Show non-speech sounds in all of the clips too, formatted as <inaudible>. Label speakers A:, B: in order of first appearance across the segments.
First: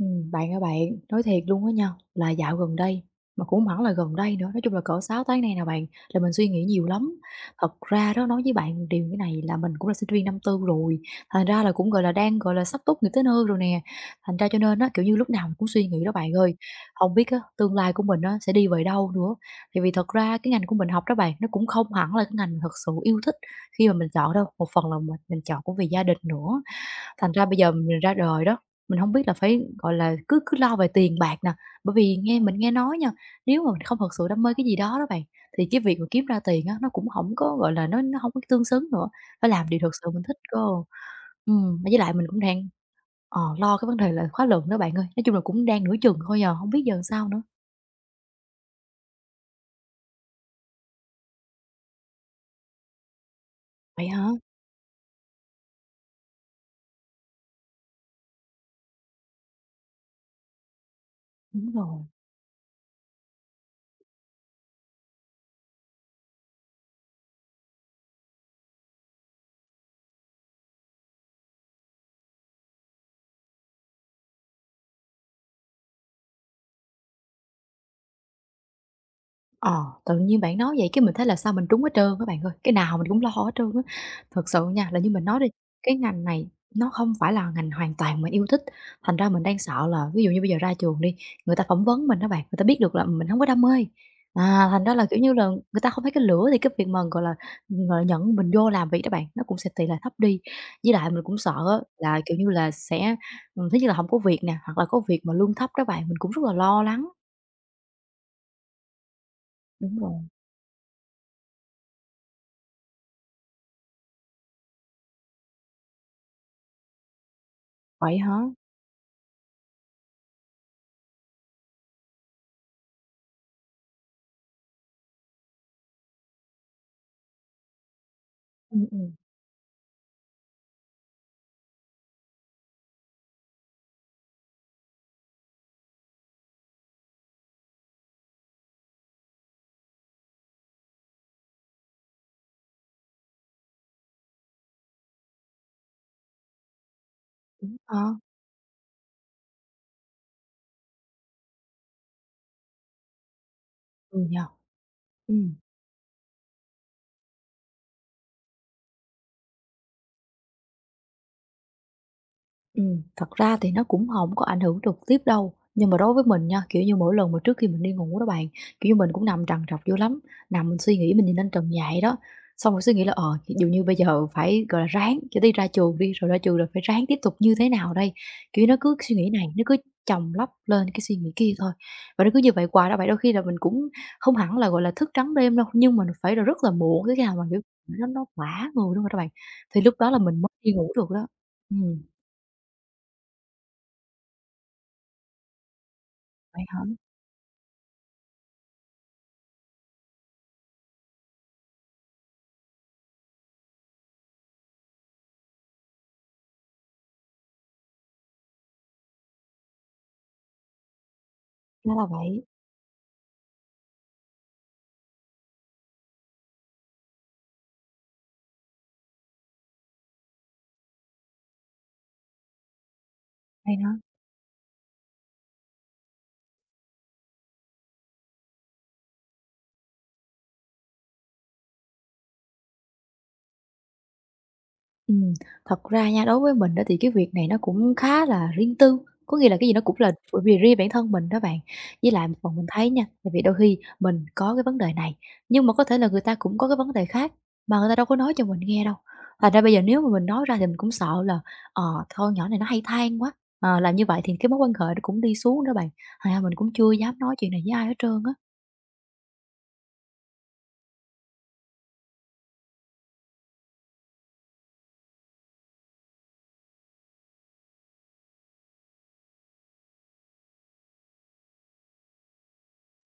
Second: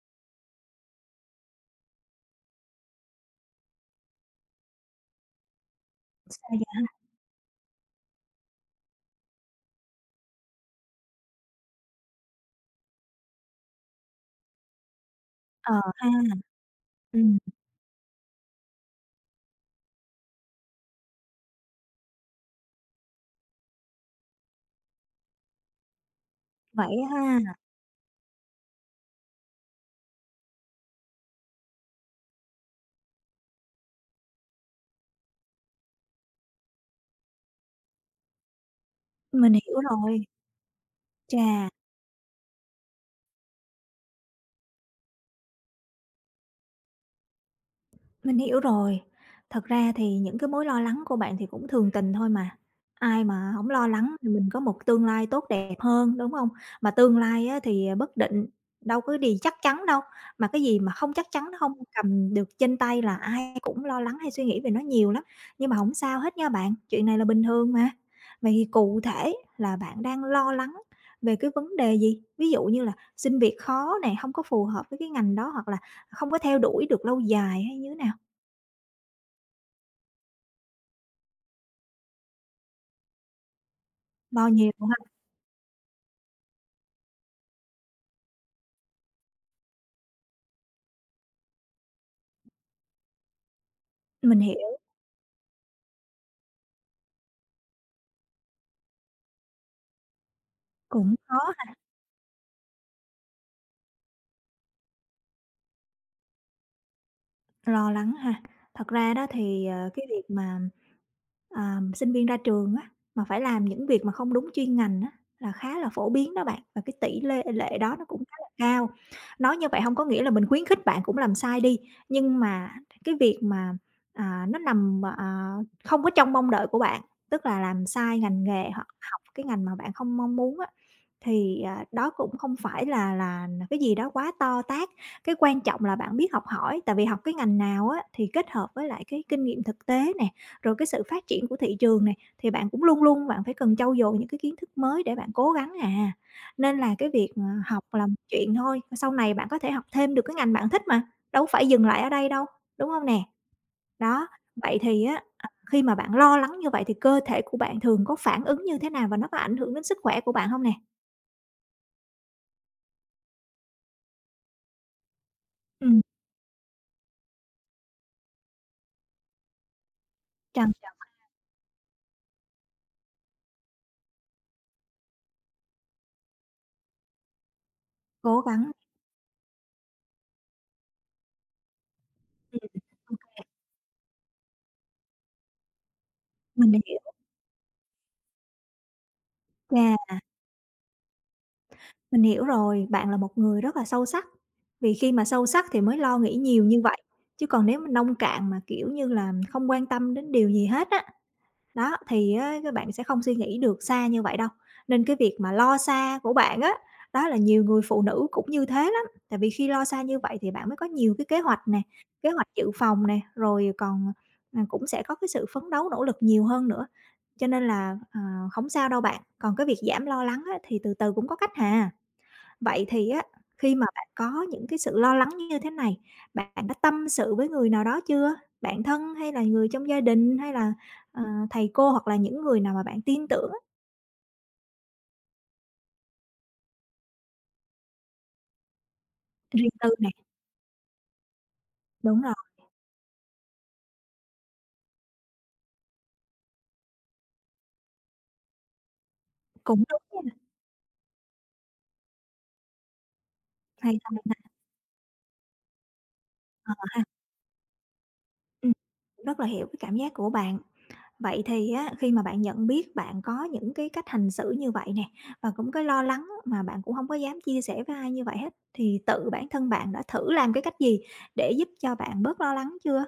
A: Bạn ơi bạn, nói thiệt luôn á nha, là dạo gần đây, mà cũng hông hẳn là gần đây nữa, nói chung là cỡ 6 tháng nay nè bạn, là mình suy
B: À,
A: nghĩ nhiều
B: dạ,
A: lắm. Thật ra đó, nói với bạn điều cái này là mình cũng là sinh viên năm 4 rồi, thành ra là cũng, gọi là, đang, gọi là, sắp tốt nghiệp tới nơi rồi nè, thành ra cho nên á, kiểu như, lúc nào mình cũng
B: ờ
A: suy nghĩ
B: ha,
A: đó bạn ơi, không biết
B: ừm,
A: á, tương lai của mình á, sẽ đi về đâu nữa. Tại vì thật ra cái ngành của mình học đó bạn, nó cũng không hẳn là cái ngành mình thật sự yêu thích khi mà mình chọn đâu, một phần là mình chọn cũng vì gia đình nữa.
B: vậy á
A: Thành ra
B: ha,
A: bây giờ mình ra đời đó, mình không biết là phải, gọi là, cứ cứ lo về tiền bạc nè, bởi vì mình nghe nói nha, nếu mà mình không thật sự đam mê cái gì đó đó bạn, thì cái việc mà kiếm ra tiền á, nó cũng không có, gọi là, nó không có tương xứng nữa, phải
B: mình
A: làm
B: hiểu
A: điều thật sự mình
B: rồi.
A: thích cơ.
B: Chà.
A: Với lại mình cũng đang, lo cái vấn đề là khóa luận đó bạn ơi, nói chung là cũng đang nửa chừng thôi giờ không biết giờ sao nữa.
B: Mình hiểu rồi. Thật ra thì những cái mối lo lắng của bạn thì cũng thường tình thôi mà. Ai mà không lo
A: Vậy
B: lắng
A: hả?
B: thì mình có một tương lai tốt đẹp hơn, đúng không? Mà tương lai á thì, bất định, đâu có gì chắc chắn đâu, mà cái gì mà không chắc chắn, nó
A: Đúng
B: không
A: rồi.
B: cầm được trên tay là ai cũng lo lắng hay suy nghĩ về nó nhiều lắm. Nhưng mà không sao hết nha bạn, chuyện này là bình thường mà. Vậy thì cụ thể là bạn đang lo lắng về cái vấn đề gì? Ví dụ như là xin việc khó này, không có phù hợp với cái ngành đó, hoặc là không có theo đuổi được lâu dài hay như thế nào?
A: Ờ, tự nhiên bạn nói vậy cái mình thấy là sao mình trúng hết trơn các bạn ơi, cái nào mình cũng lo hết trơn á. Thật
B: Bao
A: sự
B: nhiêu
A: nha,
B: ha?
A: là như mình nói đi, cái ngành này nó không phải là ngành hoàn toàn mình yêu thích, thành ra mình đang sợ là ví dụ như bây giờ ra trường đi, người ta phỏng vấn mình á bạn, người ta biết được là mình không có đam mê.
B: Mình hiểu,
A: Thành ra là, kiểu như là, người ta không thấy cái lửa thì cái việc mà, gọi là, nhận mình vô làm việc đó bạn, nó cũng sẽ tỷ lệ thấp đi. Với lại
B: cũng
A: mình cũng
B: khó
A: sợ
B: ha,
A: á là, kiểu như là, sẽ, thứ nhất là không có việc nè, hoặc là có việc mà lương thấp đó bạn, mình cũng rất là lo lắng.
B: lo lắng ha. Thật ra đó thì,
A: Đúng
B: cái
A: rồi,
B: việc mà, sinh viên ra trường á, mà phải làm những việc mà không đúng chuyên ngành á, là khá là phổ biến đó bạn, và cái tỷ lê lệ đó nó
A: vậy
B: cũng khá
A: hả?
B: là cao. Nói như vậy không có nghĩa là mình khuyến khích bạn cũng làm sai đi, nhưng mà cái việc mà, nó nằm, không có trong mong đợi của bạn, tức là làm sai ngành nghề
A: Ừm,
B: hoặc
A: ừm.
B: học cái ngành mà bạn không mong muốn á, thì, đó cũng không phải là cái gì đó quá to tát. Cái quan trọng là bạn biết học hỏi, tại vì học cái ngành nào á, thì kết hợp với lại cái kinh nghiệm thực tế nè, rồi cái sự phát triển của thị trường này, thì bạn cũng luôn luôn bạn phải cần trau dồi những cái kiến thức mới để bạn cố gắng à. Nên là cái việc,
A: Đúng,
B: học
A: ờ,
B: là một chuyện thôi, sau này bạn có thể học thêm được cái ngành bạn thích mà, đâu phải dừng lại ở đây đâu, đúng không nè?
A: ừ
B: Đó,
A: nhỉ?
B: vậy thì á,
A: Ừm.
B: khi mà bạn lo lắng như vậy thì cơ thể của bạn thường có phản ứng như thế nào và nó có ảnh hưởng đến sức khỏe của bạn không nè?
A: Thật ra thì nó cũng không có ảnh hưởng trực tiếp đâu, nhưng mà
B: Ừm,
A: đối với mình nha, kiểu như, mỗi lần mà trước khi mình đi ngủ đó bạn, kiểu như, mình cũng nằm trằn trọc vô lắm, nằm
B: trân
A: mình suy
B: trọng,
A: nghĩ, mình nhìn lên trần nhà vậy đó, xong rồi suy nghĩ là, ví dụ như bây giờ phải, gọi là, ráng cho đi ra trường đi, rồi ra trường rồi phải ráng tiếp tục như thế nào đây?
B: cố
A: Kiểu,
B: gắng.
A: nó cứ suy nghĩ này, nó cứ chồng lấp lên cái suy nghĩ kia thôi, và nó cứ như
B: Ừm,
A: vậy hoài đó vậy. Đôi
B: ừm,
A: khi là mình cũng không hẳn là, gọi là, thức trắng đêm đâu, nhưng mà phải là rất là
B: mình đã
A: muộn
B: hiểu.
A: cái nào mà, kiểu, nó quá người luôn rồi các bạn, thì lúc đó
B: Chà.
A: là mình mới đi ngủ được đó. Ừm,
B: Mình hiểu rồi, bạn là một người rất là sâu sắc, vì khi mà sâu sắc thì mới lo nghĩ
A: vậy
B: nhiều
A: hả?
B: như vậy, chứ còn nếu mà nông cạn mà, kiểu như là, không quan tâm đến điều gì hết á, đó, thì á các bạn sẽ không suy nghĩ được xa như vậy đâu. Nên cái việc mà lo xa của bạn á, đó là nhiều người phụ nữ cũng như thế lắm, tại vì khi lo xa như vậy thì bạn mới có nhiều cái kế hoạch nè,
A: Ra là
B: kế
A: vậy,
B: hoạch dự phòng nè, rồi còn, cũng sẽ có cái sự phấn đấu nỗ lực nhiều hơn nữa, cho nên là, hổng sao đâu bạn, còn cái việc giảm lo lắng á thì từ từ cũng có cách hà. Vậy thì á, khi
A: hay
B: mà
A: đó.
B: bạn có những cái sự lo lắng như thế này, bạn đã tâm sự với người nào đó chưa? Bạn thân hay là người trong gia đình hay là, ờ, thầy cô hoặc là những người nào mà bạn tin tưởng á,
A: Ừm, thật ra nha, đối với mình đó thì cái việc này nó cũng khá là riêng tư, có nghĩa là cái
B: riêng
A: gì nó
B: tư
A: cũng
B: nè,
A: là bởi vì riêng bản thân mình đó bạn. Với
B: đúng
A: lại một
B: rồi,
A: phần mình thấy nha, tại vì đôi khi mình có cái vấn đề này, nhưng mà có thể là người ta cũng có cái vấn đề khác mà người ta đâu có nói cho mình nghe đâu. Thành ra bây giờ
B: cũng
A: nếu
B: đúng
A: mà mình
B: nha,
A: nói ra thì mình cũng sợ là, ờ, thôi nhỏ này nó hay than quá", làm
B: hay
A: như
B: ha,
A: vậy thì cái mối
B: <laughs>
A: quan hệ nó cũng đi xuống đó bạn, thành ra mình cũng
B: ờ
A: chưa
B: ha,
A: dám nói chuyện này với ai hết trơn á.
B: ừm, rất là hiểu cái cảm giác của bạn. Vậy thì á, khi mà bạn nhận biết bạn có những cái cách hành xử như vậy nè, và cũng cái lo lắng mà bạn cũng không có dám chia sẻ với ai như vậy hết, thì tự bản thân bạn đã thử làm cái cách gì để giúp cho bạn bớt lo lắng chưa?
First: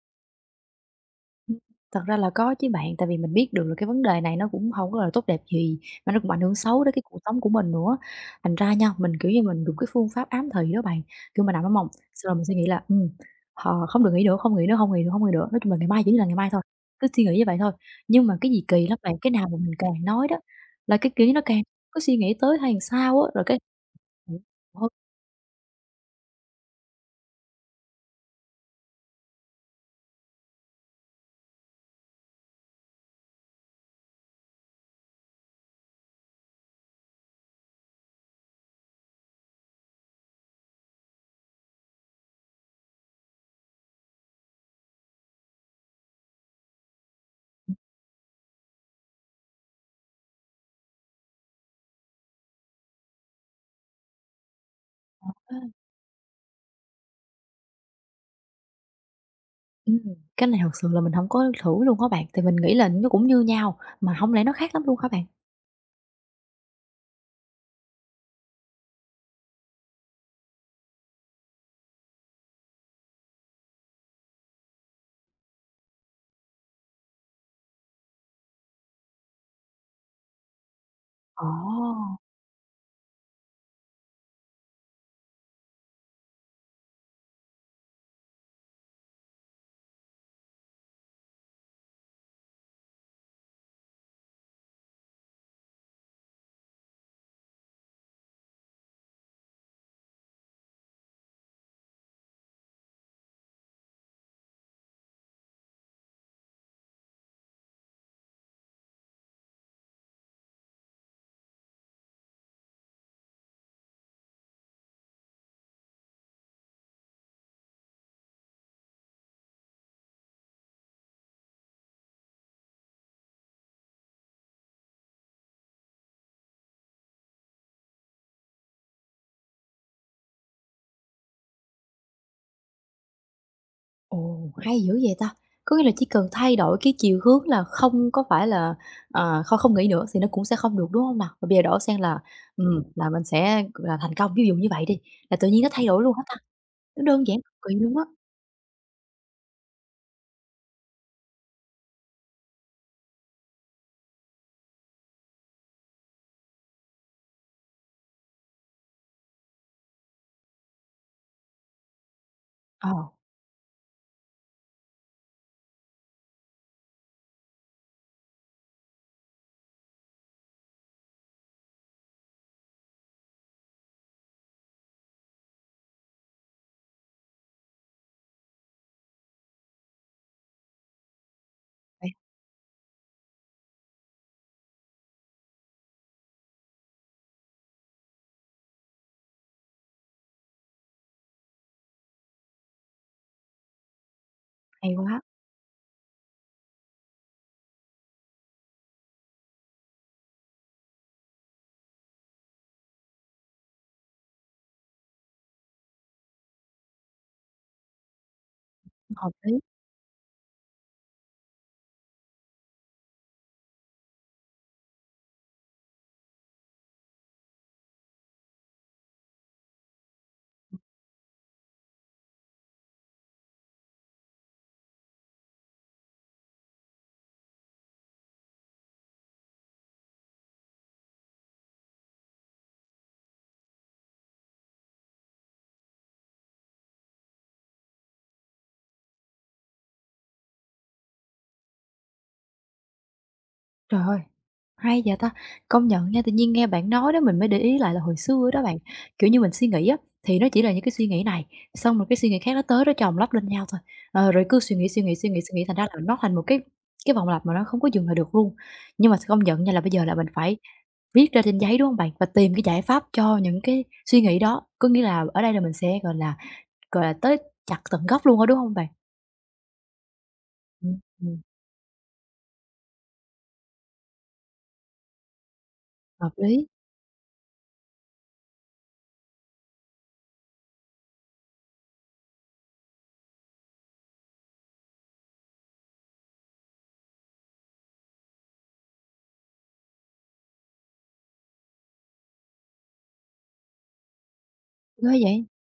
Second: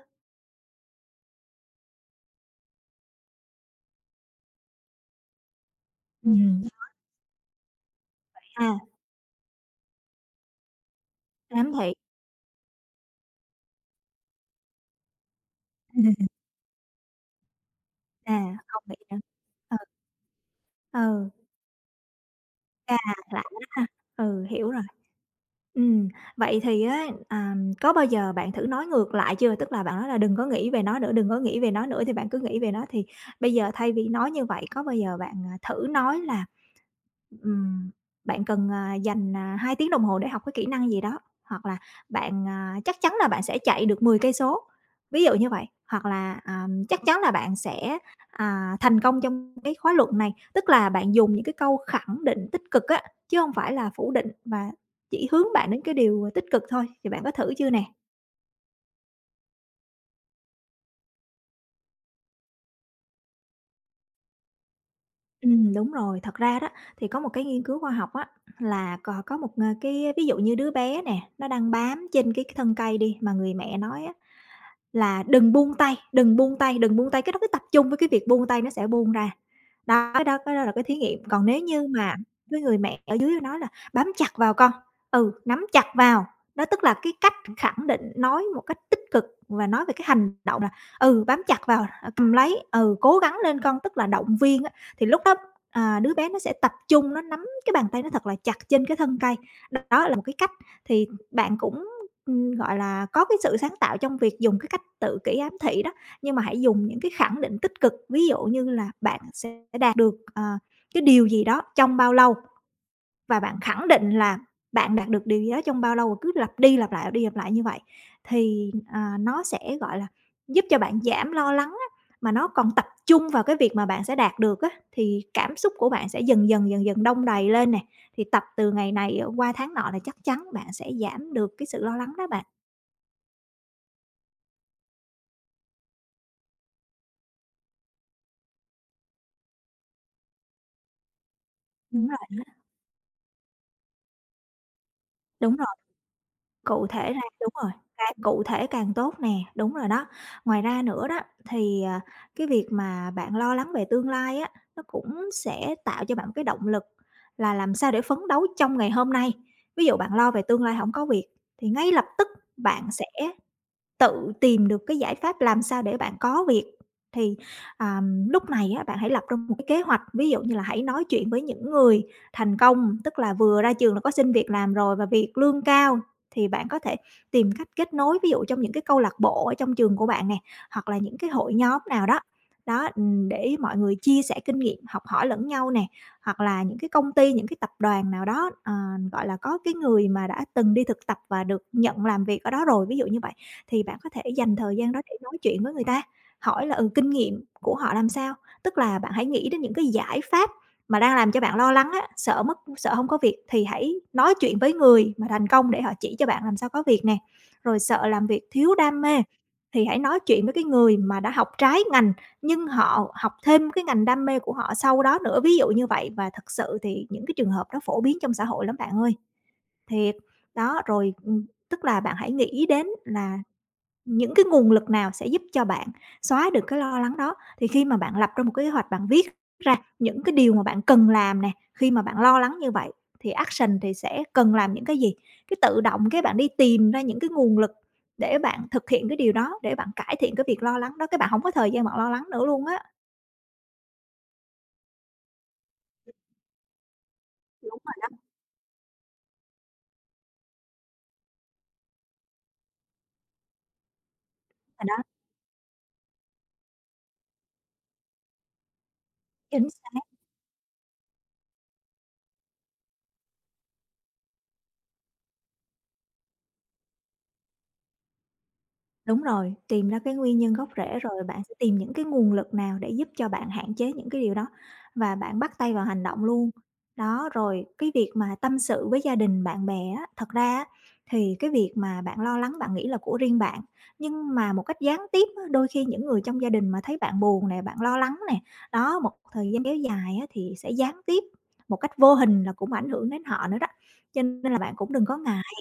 A: Ừm, thật ra là có chứ bạn, tại vì mình biết được là cái vấn đề này nó cũng hông có là tốt đẹp gì, mà nó cũng ảnh hưởng
B: Ừm.
A: xấu đến cái cuộc sống của mình nữa. Thành ra
B: À,
A: nha, mình, kiểu như, mình dùng cái phương pháp ám thị đó bạn, kiểu, mình nằm ở
B: giám
A: mộng,
B: thị.
A: xong rồi mình suy nghĩ là, "Hờ, không được nghĩ nữa, không nghĩ nữa, không nghĩ nữa, không nghĩ nữa." Nói chung là ngày mai chỉ là ngày
B: <laughs>
A: mai thôi, cứ suy nghĩ như vậy thôi. Nhưng mà
B: À,
A: cái gì
B: không
A: kỳ
B: nghĩ
A: lắm bạn,
B: nữa.
A: cái nào mà mình
B: Ờ,
A: càng nói đó là cái, kiểu
B: ừ,
A: như, nó càng cứ suy nghĩ tới hay
B: à,
A: sao á,
B: lạ
A: rồi cái
B: đó ha.
A: ừm,
B: Ừ, hiểu rồi.
A: hông
B: Ừm, vậy thì á, có bao giờ bạn thử nói ngược lại chưa? Tức là bạn nói là "Đừng có nghĩ về nó nữa, đừng có nghĩ về nó nữa" thì bạn cứ nghĩ về nó, thì bây giờ thay vì nói như vậy, có bao giờ bạn, thử nói là Ừm, bạn cần, dành, 2 tiếng đồng hồ để học cái kỹ năng gì đó, hoặc là bạn, chắc chắn là bạn sẽ chạy được 10 cây số, ví dụ như vậy. Hoặc là, chắc chắn là bạn sẽ, thành công trong cái khóa luận này, tức là bạn dùng những cái câu khẳng định tích cực á, chứ không phải là phủ định và chỉ hướng bạn đến
A: á
B: cái điều, tích cực thôi, thì bạn có thử chưa nè?
A: ừm, cái này thật sự là mình hổng có thử luôn á bạn, tại mình nghĩ là nó cũng như nhau, mà hổng lẽ nó khác lắm luôn hả bạn?
B: Đúng rồi. Thật ra đó, thì có một cái nghiên cứu khoa học á, là cò có một, cái ví dụ như đứa bé nè, nó đang bám trên cái thân cây đi, mà người mẹ nói á là đừng buông tay, đừng buông tay, đừng buông tay, cái đó cứ tập trung với cái việc buông tay nó sẽ buông ra. Đó, cái đó là cái thí nghiệm,
A: Ồ,
B: còn nếu như mà cái người mẹ ở dưới nói là "Bám chặt vào con." Ừ, nắm chặt vào, đó tức là cái cách khẳng định, nói một cách tích cực và nói về cái hành động là "Ừ, bám chặt vào, ờ, cầm lấy, ừ, cố gắng lên con." Tức là động viên á, thì lúc đó, đứa bé nó sẽ tập trung, nó nắm cái bàn tay nó thật là chặt trên cái thân cây. Đó là một cái cách, thì bạn cũng gọi là, có cái sự sáng tạo trong việc dùng cái cách tự kỷ ám thị đó, nhưng mà hãy dùng những cái khẳng định tích cực, ví dụ như là bạn sẽ đạt được, cái điều gì đó trong bao lâu và bạn khẳng định là bạn đạt được điều gì đó trong bao lâu và cứ lặp đi lặp lại, lặp đi lặp lại như vậy thì, nó sẽ, gọi là, giúp cho bạn giảm lo lắng á, mà nó còn tập trung vào cái việc mà bạn sẽ đạt được á, thì cảm xúc của bạn sẽ dần dần, dần dần đong đầy lên nè, thì tập từ ngày này, qua tháng nọ là chắc chắn bạn sẽ giảm được cái sự lo lắng đó bạn.
A: ồ, hay dữ vậy ta! Có nghĩa là chỉ cần thay đổi cái chiều hướng là không có phải là, ờ, không không nghĩ nữa thì nó cũng sẽ không được, đúng không nào? Và bây giờ đổi sang
B: Đúng rồi,
A: là mình sẽ, thành công, ví dụ như vậy đi, là tự
B: đúng
A: nhiên
B: rồi,
A: nó thay đổi luôn hết ta?
B: cụ
A: Nó
B: thể ra
A: đơn giản
B: đúng
A: cực
B: rồi,
A: kỳ luôn á.
B: càng cụ thể càng tốt nè, đúng rồi đó. Ngoài ra nữa đó, thì, cái việc mà bạn lo lắng về tương lai á, nó cũng sẽ tạo cho bạn một cái động lực là làm sao để phấn đấu trong ngày hôm nay. Ví dụ bạn lo về tương lai không có việc thì ngay lập tức bạn
A: Ờ,
B: sẽ tự tìm được cái giải pháp làm sao để bạn có việc. Thì, à, lúc này á, bạn hãy lập ra một cái kế hoạch, ví dụ như là hãy nói chuyện với những người thành công, tức là vừa ra trường là có xin việc làm rồi và việc lương cao, thì bạn có thể tìm cách kết nối, ví dụ trong những cái câu lạc bộ ở trong trường của bạn nè, hoặc là những cái hội nhóm nào
A: vậy
B: đó. Đó, để mọi người chia sẻ kinh nghiệm, học hỏi lẫn nhau nè, hoặc là những cái công ty, những cái tập đoàn nào đó, gọi là, có cái người mà đã từng đi thực tập và được nhận làm việc ở đó rồi, ví dụ như vậy thì bạn có thể dành thời gian
A: hay
B: đó để
A: quá,
B: nói chuyện với người ta, hỏi là, kinh nghiệm của họ làm sao. Tức là bạn hãy nghĩ đến những cái giải pháp mà đang làm cho bạn lo lắng á, sợ mất sợ không có việc thì hãy nói chuyện với người mà thành công để họ chỉ cho bạn làm sao có việc nè. Rồi sợ làm việc thiếu đam mê
A: hợp lý.
B: thì hãy nói chuyện với cái người mà đã học trái ngành, nhưng họ học thêm cái ngành đam mê của họ sau đó nữa, ví dụ như vậy. Và thật sự thì những cái trường hợp đó phổ biến trong xã hội lắm bạn ơi, thiệt. Đó, rồi, tức là bạn hãy nghĩ đến là những cái nguồn lực nào sẽ giúp cho bạn xóa được cái lo lắng đó? Thì khi mà bạn lập ra một cái kế hoạch, bạn viết ra những cái điều mà bạn cần làm nè, khi mà bạn lo lắng như vậy thì action thì sẽ cần làm những cái gì? Cái tự động cái bạn đi tìm ra những cái nguồn lực để bạn thực hiện cái điều đó, để bạn cải thiện cái việc lo lắng đó, cái bạn không có thời gian bạn lo lắng nữa luôn á.
A: Trời ơi! Hay vậy ta! Công nhận nha, tự nhiên nghe bạn nói đó mình mới để ý lại là hồi
B: Đúng
A: xưa đó bạn, kiểu như, mình suy nghĩ á, thì nó chỉ là những cái suy nghĩ này, xong rồi cái suy nghĩ khác nó tới nó chồng lấp lên nhau thôi. Ờ, rồi cứ suy
B: rồi
A: nghĩ,
B: đó,
A: suy nghĩ, suy nghĩ, suy nghĩ, thành ra là nó thành một cái vòng lặp mà nó không có dừng lại được luôn. Nhưng mà công nhận
B: chính
A: nha là bây giờ
B: xác.
A: là mình phải viết ra trên giấy, đúng không bạn? Và tìm cái giải pháp cho những cái suy nghĩ đó, có nghĩa là ở đây là mình sẽ, gọi là, tới chặt tận gốc luôn á, đúng không bạn?
B: Đúng rồi, tìm ra cái nguyên nhân gốc
A: Ừm,
B: rễ rồi
A: ừm,
B: bạn sẽ tìm những cái nguồn lực nào để giúp cho bạn hạn chế những cái điều đó và bạn bắt tay vào hành động
A: hợp
B: luôn.
A: lý,
B: Đó, rồi cái việc mà tâm sự với gia đình, bạn bè á, thật ra á, thì cái việc mà bạn lo lắng bạn nghĩ là của riêng bạn, nhưng mà một cách gián tiếp á, đôi khi những người trong gia đình mà thấy bạn buồn nè, bạn lo lắng nè, đó, một thời gian kéo dài á, thì sẽ gián tiếp một cách vô hình là cũng ảnh hưởng đến họ nữa đó. Cho nên là bạn cũng đừng
A: ghê
B: có
A: vậy!
B: ngại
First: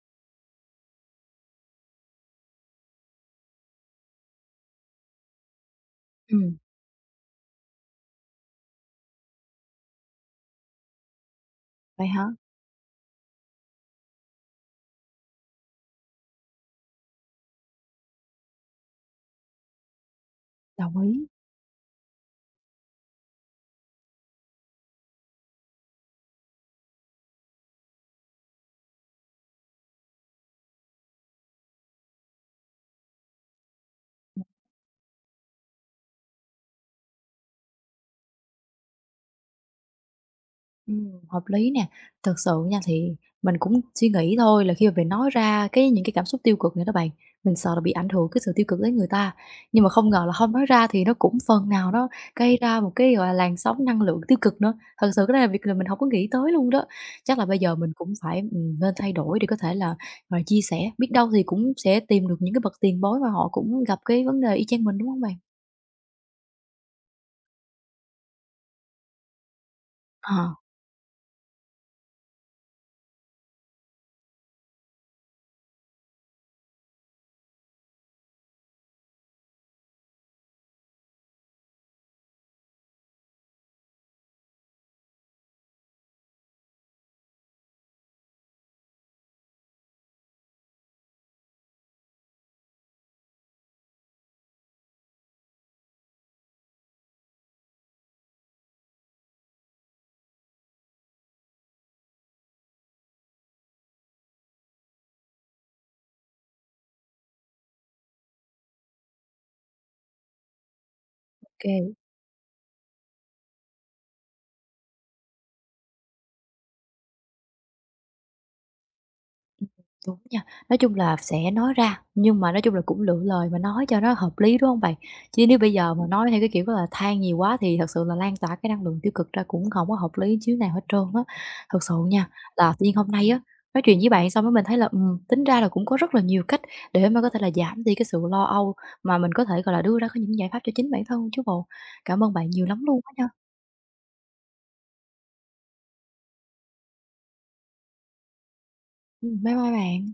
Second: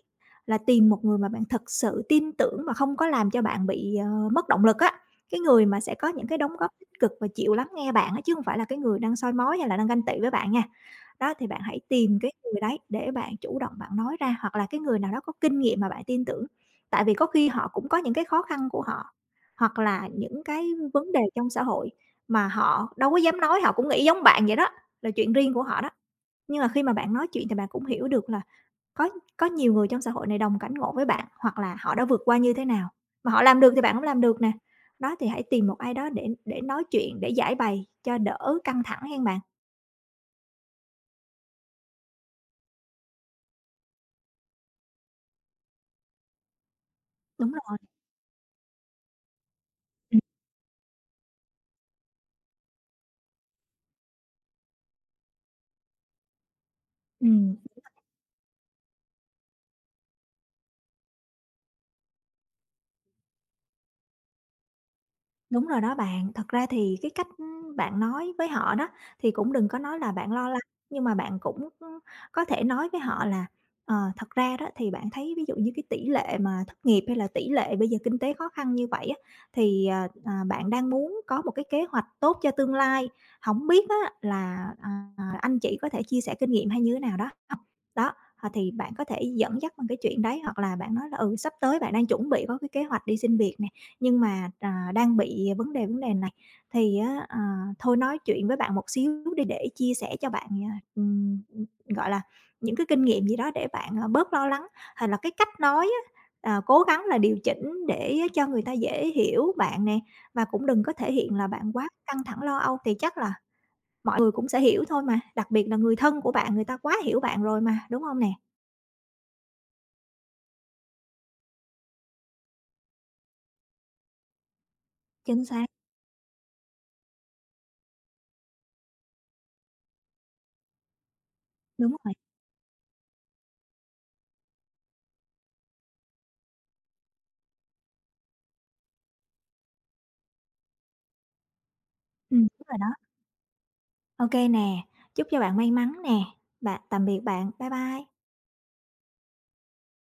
B: là tìm một người mà bạn thật sự tin tưởng mà không có làm cho bạn bị, mất động lực á, cái người mà sẽ có những cái
A: Ừm,
B: đóng góp tích cực và chịu lắng nghe bạn á, chứ không phải là cái người đang soi mói hay là đang ganh tị với bạn nha. Đó, thì bạn hãy
A: vậy
B: tìm
A: hả?
B: cái người đấy để bạn chủ động bạn nói ra, hoặc là cái người nào đó có kinh nghiệm mà bạn tin tưởng. Tại vì có khi họ cũng có những cái khó khăn của họ, hoặc là những cái
A: Đồng
B: vấn đề
A: ý.
B: trong xã hội mà họ đâu có dám nói, họ cũng nghĩ giống bạn vậy đó, là chuyện riêng của họ đó. Nhưng mà khi mà bạn nói chuyện thì bạn cũng hiểu được là có có nhiều người trong xã hội này đồng cảnh ngộ với bạn, hoặc là họ đã vượt qua như thế nào, mà họ làm được thì bạn cũng làm được nè. Đó, thì hãy tìm một ai đó để nói chuyện, để giải bày cho đỡ căng thẳng hen bạn.
A: Hợp lý nè. Thật sự nha thì mình cũng suy nghĩ thôi là khi mà mình nói ra cái những cái cảm xúc tiêu cực này đó bạn,
B: Đúng
A: mình sợ
B: rồi.
A: là bị ảnh hưởng cái sự tiêu cực đến người ta. Nhưng mà không
B: Ừm,
A: ngờ là không nói ra thì nó cũng phần nào đó gây ra một cái, gọi là, làn sóng năng lượng tiêu cực nữa. Thật sự cái này là việc là mình không có nghĩ tới luôn đó. Chắc là
B: ừm.
A: bây giờ mình cũng phải, nên thay đổi để có thể là, ờ, chia sẻ, biết đâu thì cũng sẽ tìm được những cái bậc tiền bối mà họ cũng gặp cái vấn đề y chang mình, đúng không bạn?
B: Đúng rồi đó bạn. Thật ra thì cái cách bạn nói với họ đó, thì cũng đừng có nói là bạn
A: Ờ,
B: lo
A: ok.
B: lắng, nhưng mà bạn cũng có thể nói với họ là, ờ, thật ra đó thì bạn thấy ví dụ như cái tỷ lệ mà thất nghiệp hay là tỷ lệ bây giờ kinh tế khó khăn như vậy á, thì, bạn đang muốn có một cái kế hoạch tốt cho tương lai. Không biết á là, anh chị có thể chia sẻ kinh nghiệm hay như thế nào đó không. Đó, ờ, thì bạn có thể dẫn dắt bằng cái chuyện đấy, hoặc là bạn nói là "Ừ, sắp tới bạn đang chuẩn bị có cái kế hoạch đi xin việc nè, nhưng mà, đang bị vấn đề này, thì á, ờ, thôi nói chuyện với bạn một xíu đi để chia sẻ cho bạn, gọi là, những cái kinh nghiệm gì đó để bạn, bớt lo lắng." Hay là cái cách nói á, cố gắng là điều chỉnh để cho người ta dễ hiểu bạn nè, và cũng đừng có thể hiện là bạn quá căng thẳng, lo âu thì chắc là mọi người cũng sẽ hiểu thôi mà, đặc biệt là người thân của bạn, người ta quá hiểu bạn rồi mà, đúng không nè?
A: Đúng nha, nói chung là sẽ nói ra, nhưng mà nói chung là cũng lựa lời mà nói cho nó hợp lý, đúng không bạn? Chứ
B: Chính
A: nếu
B: xác,
A: bây giờ mà nói theo cái kiểu là than nhiều quá thì thật sự là lan tỏa cái năng lượng tiêu cực ra cũng không có hợp lý chứ nào hết trơn á. Thật sự
B: đúng rồi.
A: nha, là tự nhiên hôm nay á, nói chuyện với bạn xong á mình thấy là, tính ra là cũng có rất là nhiều cách để mà có thể là giảm đi cái sự lo âu, mà mình có thể, gọi là, đưa ra có những giải pháp cho chính bản thân chứ bộ. Cảm ơn bạn nhiều
B: Đúng rồi
A: lắm
B: đó.
A: luôn á nha.
B: Ok nè, chúc cho bạn may mắn nè. Bạn tạm biệt bạn. Bye bye.
A: Bye bye bạn.